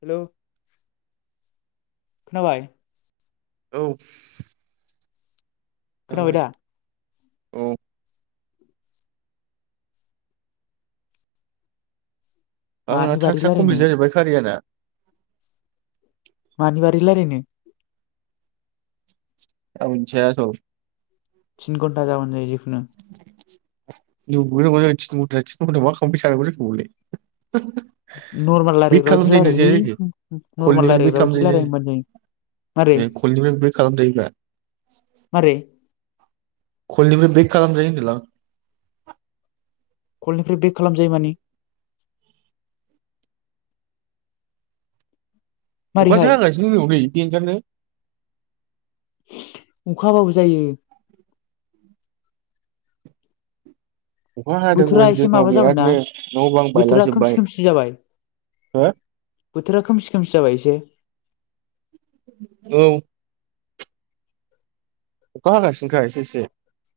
Hello खोनाबाय औ खोनाबाय जाबाय दा औ आंना मानि बारै थास्कआ रायलायनो कमप्लिट जाजोबबाय कारियाना मानि बारै रायलायनो आं मोनथिया थ' थिन घन्टा जाबानो जायो होनो नंगौ ना नङा जाखो थिन घन्टाया थिन घन्टायाव मा खामनो फै साननांगौ जाखो बेवलाय नरमेल रायलायग्रा बादि रायलायलै जाया जाखो नरमेल कलनिफ्राय बेक रायलायग्रा बायदि खालामजायो ना रायलाय जाया? होनबानो मारै ए कलनिफ्राय बेक खालामजायोब्रा मारै कलनिफ्राय बेक खालाम जायो होनदो लां कलनिफ्राय बेक खालाम जायो माने अखासो मारैहाय हागासिनो [unintelligible] नै देनजारलै [unintelligible] अखा हाबाबो जायो अखा बोथोरा हादोंमोन एसे जोंनाव माबा जाबायना बिरादनो न' बां बोथोरा बायलाजोब्बाय खोमसि खोमसि जाबाय हो बोथोरा खोमसि खोमसि जाबाय एसे औ अखा हागासिनोखा एसे एसे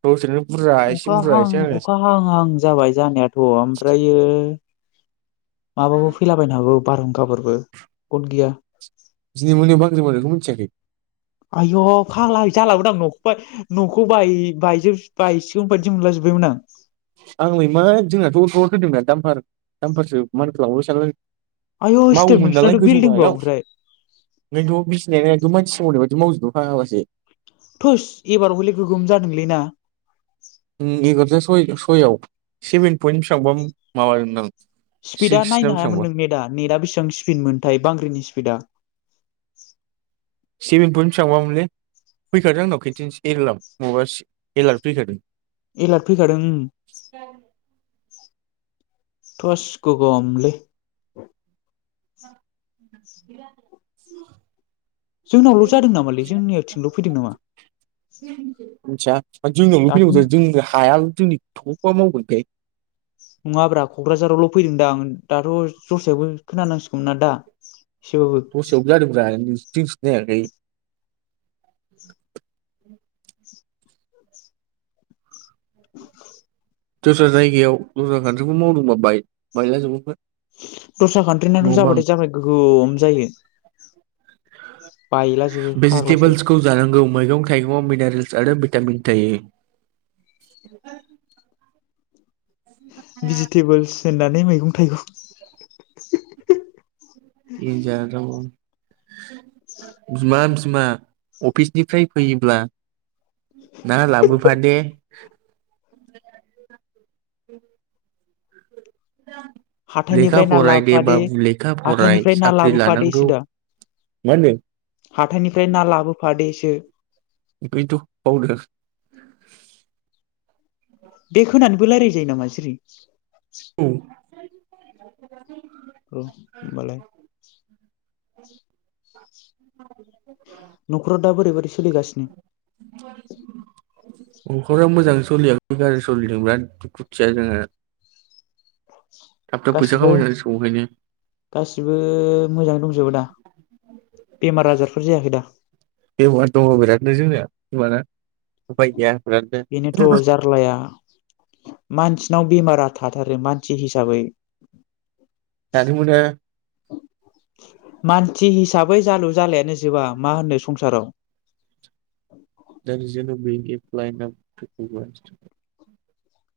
दसेनो बुरजा एसे अखा बुरजा हां एसे हागासिनो अखा हां हां जाबाय जानायाथ' ओमफ्रायो माबाबो फैलाबायनो हागौ बारहुंखाफोरबो गद गैया दिनै मोनायाव बांग्रि मावनायखौ मिथियाखै आय' फाग्ला जालाबोदां न'खौय न'खौ बाय बायजोब बायसिगोन बायदि मोनलाजोब्बायमोन आं आंलायमा जोंनाथ' [unintelligible] दामफार दामफारसो मानखौ लांबाय सानलाय आय' स्टेप मावोमोन नालाय नोंसिनाथ' गोजौ बिल्डिंबाव गाहायाव ओमफ्राय नोंथ' बिसिना मानसि सोमावनाय बायदि मावजोबदों फाग्लासो थोस एबार हले गोगोम जादोंलैना उम एगार'था सय सयआव सेभेन पयन्ट बेसेबांबा माबादोंदां स्पिडा सिक्स ना नायनो हायामोन बेसेबांबा नों नेटा नेटा बेसिबां स्पिड मोनथाय बांग्रिनि स्पिडा सेभेन पइन बेसेबांबा मोनलै फैखादों आंनाव खेथिनसे एलार्म माबा एलार्म फैखादों एलार्ट फैखादों टस गोगोमलै [unintelligible] [unintelligible] जोंनावल' जादों नामालै जोंनिथिंल' फैदों नामा मोनथिया जोंनियावल' दाथ' फैनौ जोंनो हाया [unintelligible] नङाब्रा क'क्राझारावल' फैदों दां दाथ' जस्रायावबो खोनानांसिगौमोन ना दा एसेबाबो दस्रायावबो जादोंब्रा जोंथिं जायाखै [inaudible] दस्रा जायगायाव दस्रा खान्थिखौ मावदोंबा बाय बायलाजो दस्रा कान्ट्रिनाथ' जाबाथाय जाबाय गोगोम जायो बायलाजोबो फाग्लासो थाइगं मिनारेल्स आरो भिटामिन थायो भिजिटेबोल्स दोननानै मैगं थाइगं देनजार जामबा बिमा बिमा अफिसनिफ्राय फैयोब्ला ना लाबोफादे लेखा हाथायनिफ्राय ना फराय दे लाबोफादे बाबु लेखा फराय हाथायनिफ्राय ना साख्रि लानांगौ लाबोफादोसो दा मा होनो हाथायनिफ्राय ना लाबोफादेसो बैथ बावदों बेग होनानैबो रायलाय जायो नामा जिरि औ [unintelligible] औ होमबालाय न'खराव दा बोरै बोरै सोलिगासिनो न'खरा मोजां सोलियाखै गाज्रि सोलिदों बिराद दुखुथिया जोङो गासिबो गासिबो मोजाङै दंजोबो दा बेमार आजारफोर जायाखै दा? बेमार दङ बिरादनो जोंनिया हामाना उफाय गैया बिरादनो बेनोथ' जारलाया मानसि नाव बेमारा थाथारो मानसि हिसाबै दानिबोनो मानसि हिसाबै जालु जालायानो जोबा मा होनो संसाराव औ [unintelligible]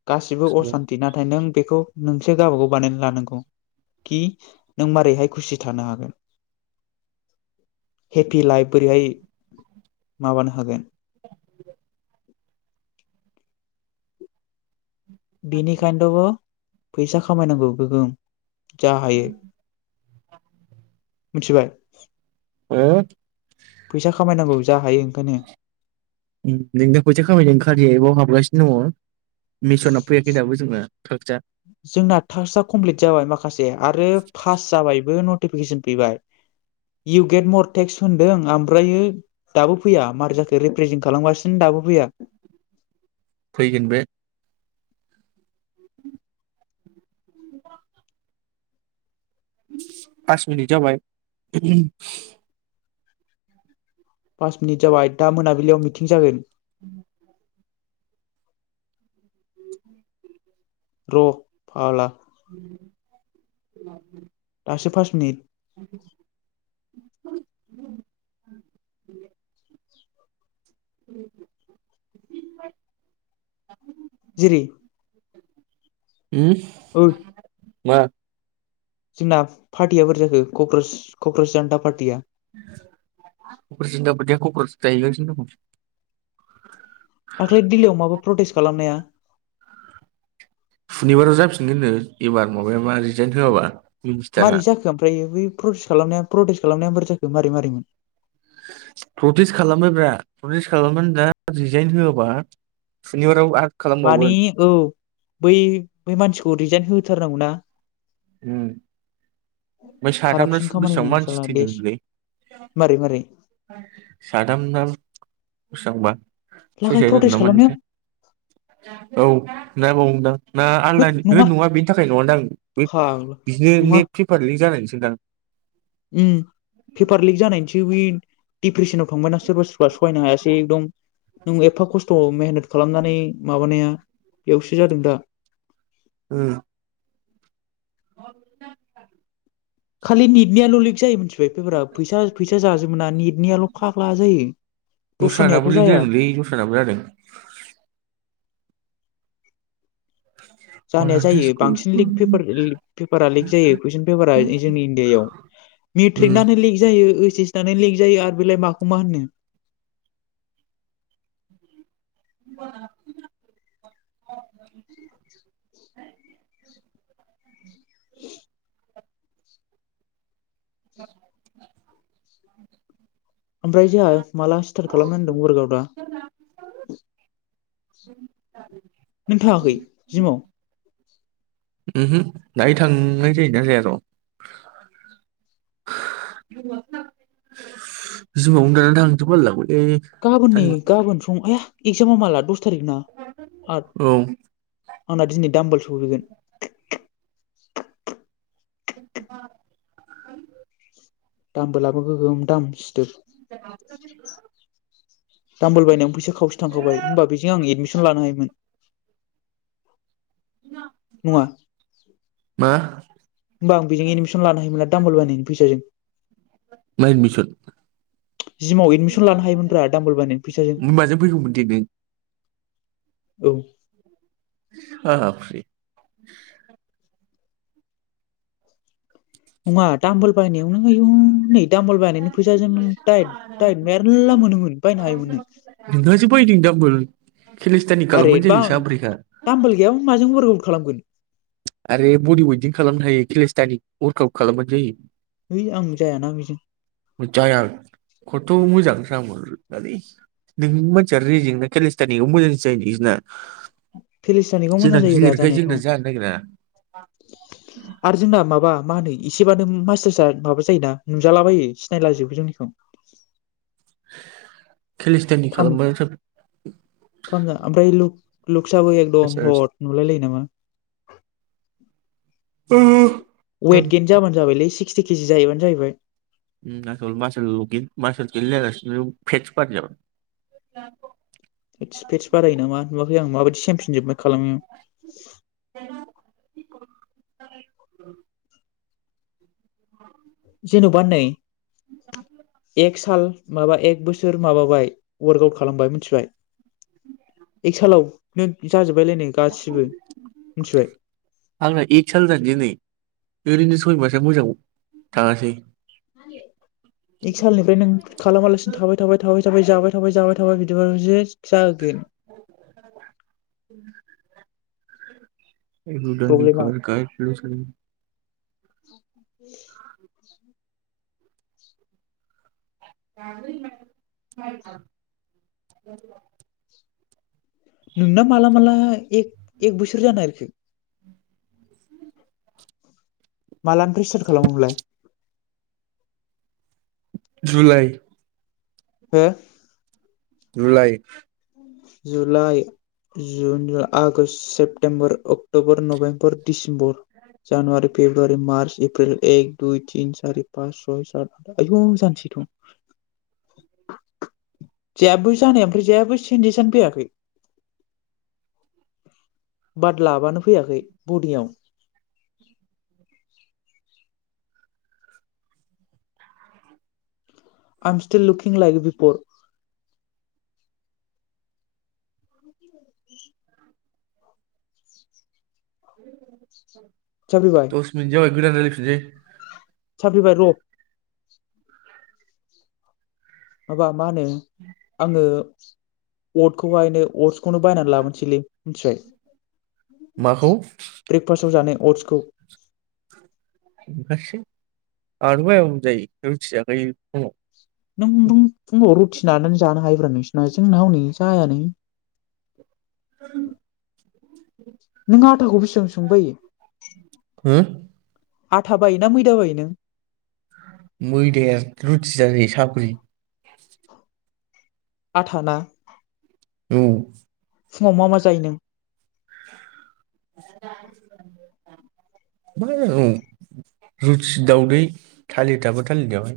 गासिबो असान्ति नाथाय नों बेखौ नोंसो गावबागाव बानायनानै लानांगौ कि नों मारैहाय खुसि थानो हागोन हेपि लाइफ बोरैहाय माबानो हागोन। बिनि खायनोथ फैसा खामायनांगौ गोगोम जा हायो मिथिबाय? फैसा खामायनांगौ जा हायो ओंखायनो। उ नोंनो फैसा खामायनायनि कारिया एपआव हाबगासिनो दङ मिसना फैयाखै दाबो जोंना थागजा जोंना टासकआ कमप्लिट जाबाय माखासे आरो पास जाबायबो । फेकेसन फैबाय इउ गेट मर टेक्स होनदों ओमफ्रायो दाबो फैया मारै जाखो रिप्रेजेन्ट खालामगासिनो दाबो फैया फैगोन बे पास मिनिट जाबाय [unintelligible] पास मिनिट जाबाय दा मोनाबिलियाव मिथिं जागोन। उ र' फाग्ला [unintelligible] दासो पास मिनिट [unintelligible] [unintelligible] जिरि [unintelligible] [unintelligible] मा जोंना पार्टिया बोरे जाखो कक्रझ- क'क्राझ जानथा पार्टिया कक्राझारनि दावबादिया [unintelligible] दाख्लै दिल्लीयाव माबा प्रटेस्ट खालामनाया सुनिबाराव जाफिनगोन नो एबार माबाया मा रिजाइन होआबा मिनिस्टारा मारै जाखो ओमफ्राय बै प्रटेस्ट खालामनाया प्रटेस्ट खालामनाया बोरै जाखो मारै मारैमोन? प्रटेस्ट खालामबाय ब्रा प्रटेस्ट खालामनानै दा रिजाइन होआबा सुनिबाराव आर मानि औ बै बै मानसिखौ रिजाइन हो होथारनांगौ ना ओम ओमफ्राय साथामना कारापसन खामानि बेसेबां मावो मानसि साला देस थैदों मारै मारै [unintelligible] साथामना बेसांबा लागाय सुइससाइट जादों प्रटेस्ट ना खालामनायाव मादोंथाय औ [unintelligible] ना आलदा नि होद नङा बेनि थाखाय नङानदां बे फाग्ला बिदिनो नेट पेपारलि जानायनिसो दां ओम पेपार लिक जानायनिसो बै डिप्रेसन आव [unintelligible] सहायनो हायासै एकदम नों एफा खस्थ' मेहनत खालामनानै माबानाया बेयावसो जादों दा। ओ खालि नेटनिया ल' लिक जायो मोनथि बे पेफारा फैसा फैसा जाजोबोना नेटनियाल' फाग्ला जायो दस्रानाबो दस्रानियाथ' लिक जाया। जादोंलै दस्रानाबो जादों उम जानाया जायो बांसिन लिक पेपार पेपारा लिक जायो कुइसन पेपारा जोंनि इण्डियायाव मेट्रिकनानो लिक जायो ओइस एसनानो लिक जायो आरो बेलाय मा। मा होननो [unintelligible] [unintelligible] [unintelligible] ओमफ्राय जोंहा माला स्टार्ट खालामना होनदों [unintelligible] दा नों थाङाखै जिमाव ओमहो दाहाय थांनाय जायोना जाया र' जिमावनो दाना थांनोसो बालाय लांबाय गाबोन नै गाबोन सं आया एक्जामा माला दस तारिक ना आथ औ आंना दिनै दामबोल सफैगोन। [inaudible] [unintelligible] दामबो लाबो गोगोम दाम। दामबोल बायनायावनो फैसा खावसे थांखाबाय होमबा बेजों आं एडमिसन लानो हायोमोन नङा मा होमबा आं बेजों एदमिसन लानो हायोमोन ना। दामबोल बायनायनि फैसाजों मा एडमिसन जिमाव एडमिसन लानो हायोमोनब्रा दामबल बायनायनि फैसाजों माजों फैगौमोन दे नों औ ओ फ्रि नङा दामबोल बायनायावनो आयु नै दामबोल बायनायनि फैसाजों नों टाइ टाइट मेरला मोनोमोन बायनो हायोमोन नों नोंहासो [unintelligible] आरे खालामबानो बा जायो साब्रैखा दामबोल गैया बा माजों वारक आउत खालामगोन आरो बडि वइडिं खालामनो हायो केलेस्टानि वार्कआउट खालामबानो जायो। है आं जायाना बिजों जाया खथ'मोजां [unintelligible] नोंनि मानसिया रेजेंना केलिस्टानिखौ मोजांसो जायो नोंसोरना पेलिस्तानिखौ मोजां जायोब्रा गिलिरखाय जानायाथ' जोंना जानो नागिरा आर जोंना माबा मा होनो एसेबानो मासासा माबा जायो ना नुजालाबायो सिनायलाजोबो जोंनिखौ [inaudible] फाम खालामबा फामना ओमफाय लु फिसाबा एकदम हत नुलायलायो नामा वेतगेन जाबानो जाबायलै से [unintelligible] केजि जाहैबानो जाहैबाय उम आसोल मासोल गे मासोल गिल जागासिनो फेतस बदियाव फेटस फेटस बारायो नामा नुवाखै आं माबायदि सेमफिन जोबबाय खालामैयाव [unintelligible] जेनबा नै एक साल माबा एक बोसोर माबाबाय वार्क आउट खालामबाय मिथिबाय एक सालाव नों जाजोब्बायलायनो गासिबो मिथिबाय आंना सैबासो मोजाङाव थाङासै एक सालनिफ्राय नों खालामालासिनो थाबाय थाबाय थाबाय जाबाय थाबाय जाबाय थाबाय बिदिबालाय बिदि [unintelligible] जागोन प्रब्लेमा [unintelligible] [inaudible] [unintelligible] नोंना माला माला एक एक बोसोर जानो नागिरखो? [inaudible] मालानिफ्राय सिथार्थ खालामामोनलाय? जुलाय हो July July June August September October November December January February March April एक दुइ तिन सारि पास सय सात आयु जानोसैथ' जायो जानाया ओमफ्राय जानायाबो जेबो सिन [unintelligible] फैयाखै बाद लाबानो फैयाखै बदियाव आम [unintelligible] लुकिं लइक बिपर [unintelligible] साफैबाय [inaudible] दस मिनिट जाबाय गोदान रायलाय [unintelligible] साफ्रिबाय र' माबा मा होनो आङो अटखौहायनो‌ अटस [unintelligible] बायनानै लाबोसैलै मिथिबाय माखौ ब्रेकफास्टाव जानाय अटसखौ [unintelligible] जायो रुथि जाखायो फुंआव नों नों फुङाव रुटि नानानै जानो हायोब्रा नोंस जोंना हनै जायानो नों आटाखौ बेसे [unintelligible] हो आथा बायोना मैदा बायो नों? मैदाया रुथि जाजायो साफ्रि आटाना औ फुङाव मा मा जायो नों? [unintelligible] रुथि, दावदै, थालिद दाबो थालिद जाबाय।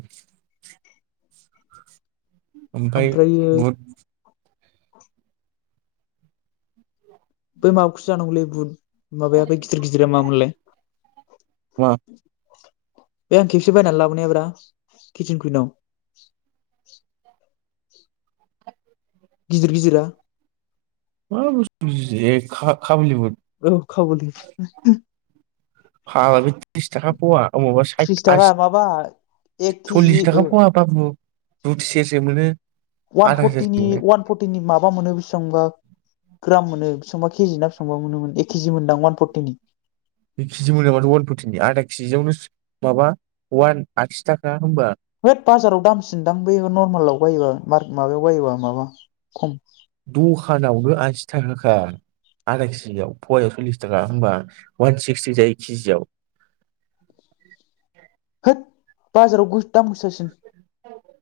ओमफाय ओमफ्रायो बुद बै माबाखौ जानांगौलै बुद माबाया बे गिदिर गिदिरा मामोनलाय मा बे आं खेबसे बायनानै लाबोनायाब्रा [unintelligible] कुइनाव गिदिर गिदिरा मा बुसथु [unintelligible] काबुलि बुद औ काबुलि फाग्ला बे त्रिस थाखा फवा अ‌ माबा साइथ थ्रिस थाखा आसि माबा एक सल्लिस केजि ओ थाखा फवा बाबु बुक सेरसे मोनो अवान आधा सेरसे फर्टिनि मोनो अवान फर्टिनि माबा मोनो बेसिबांबा ग्राम मोनो बेसेबां बा के जि ना बेसेबा मोनोमोन एक के जि मोनदां अवान फर्टिनि दुइ केजि मोनो माथो अवान फर्टिनि आदा कि जि आवनो माबा अवान आसि थाखा होमबा हैद बाजाराव दामसिनदां बैयो नरमेलाव बायोबा मार्क माबायाव बायोबा माबा खम बो आसि थाखाखा आदा किजियाव पवायाव सललिस थाखा होमबा वान सिक्सटि जायो कि जियाव होथ बाजाराव गो दाम गोसासिन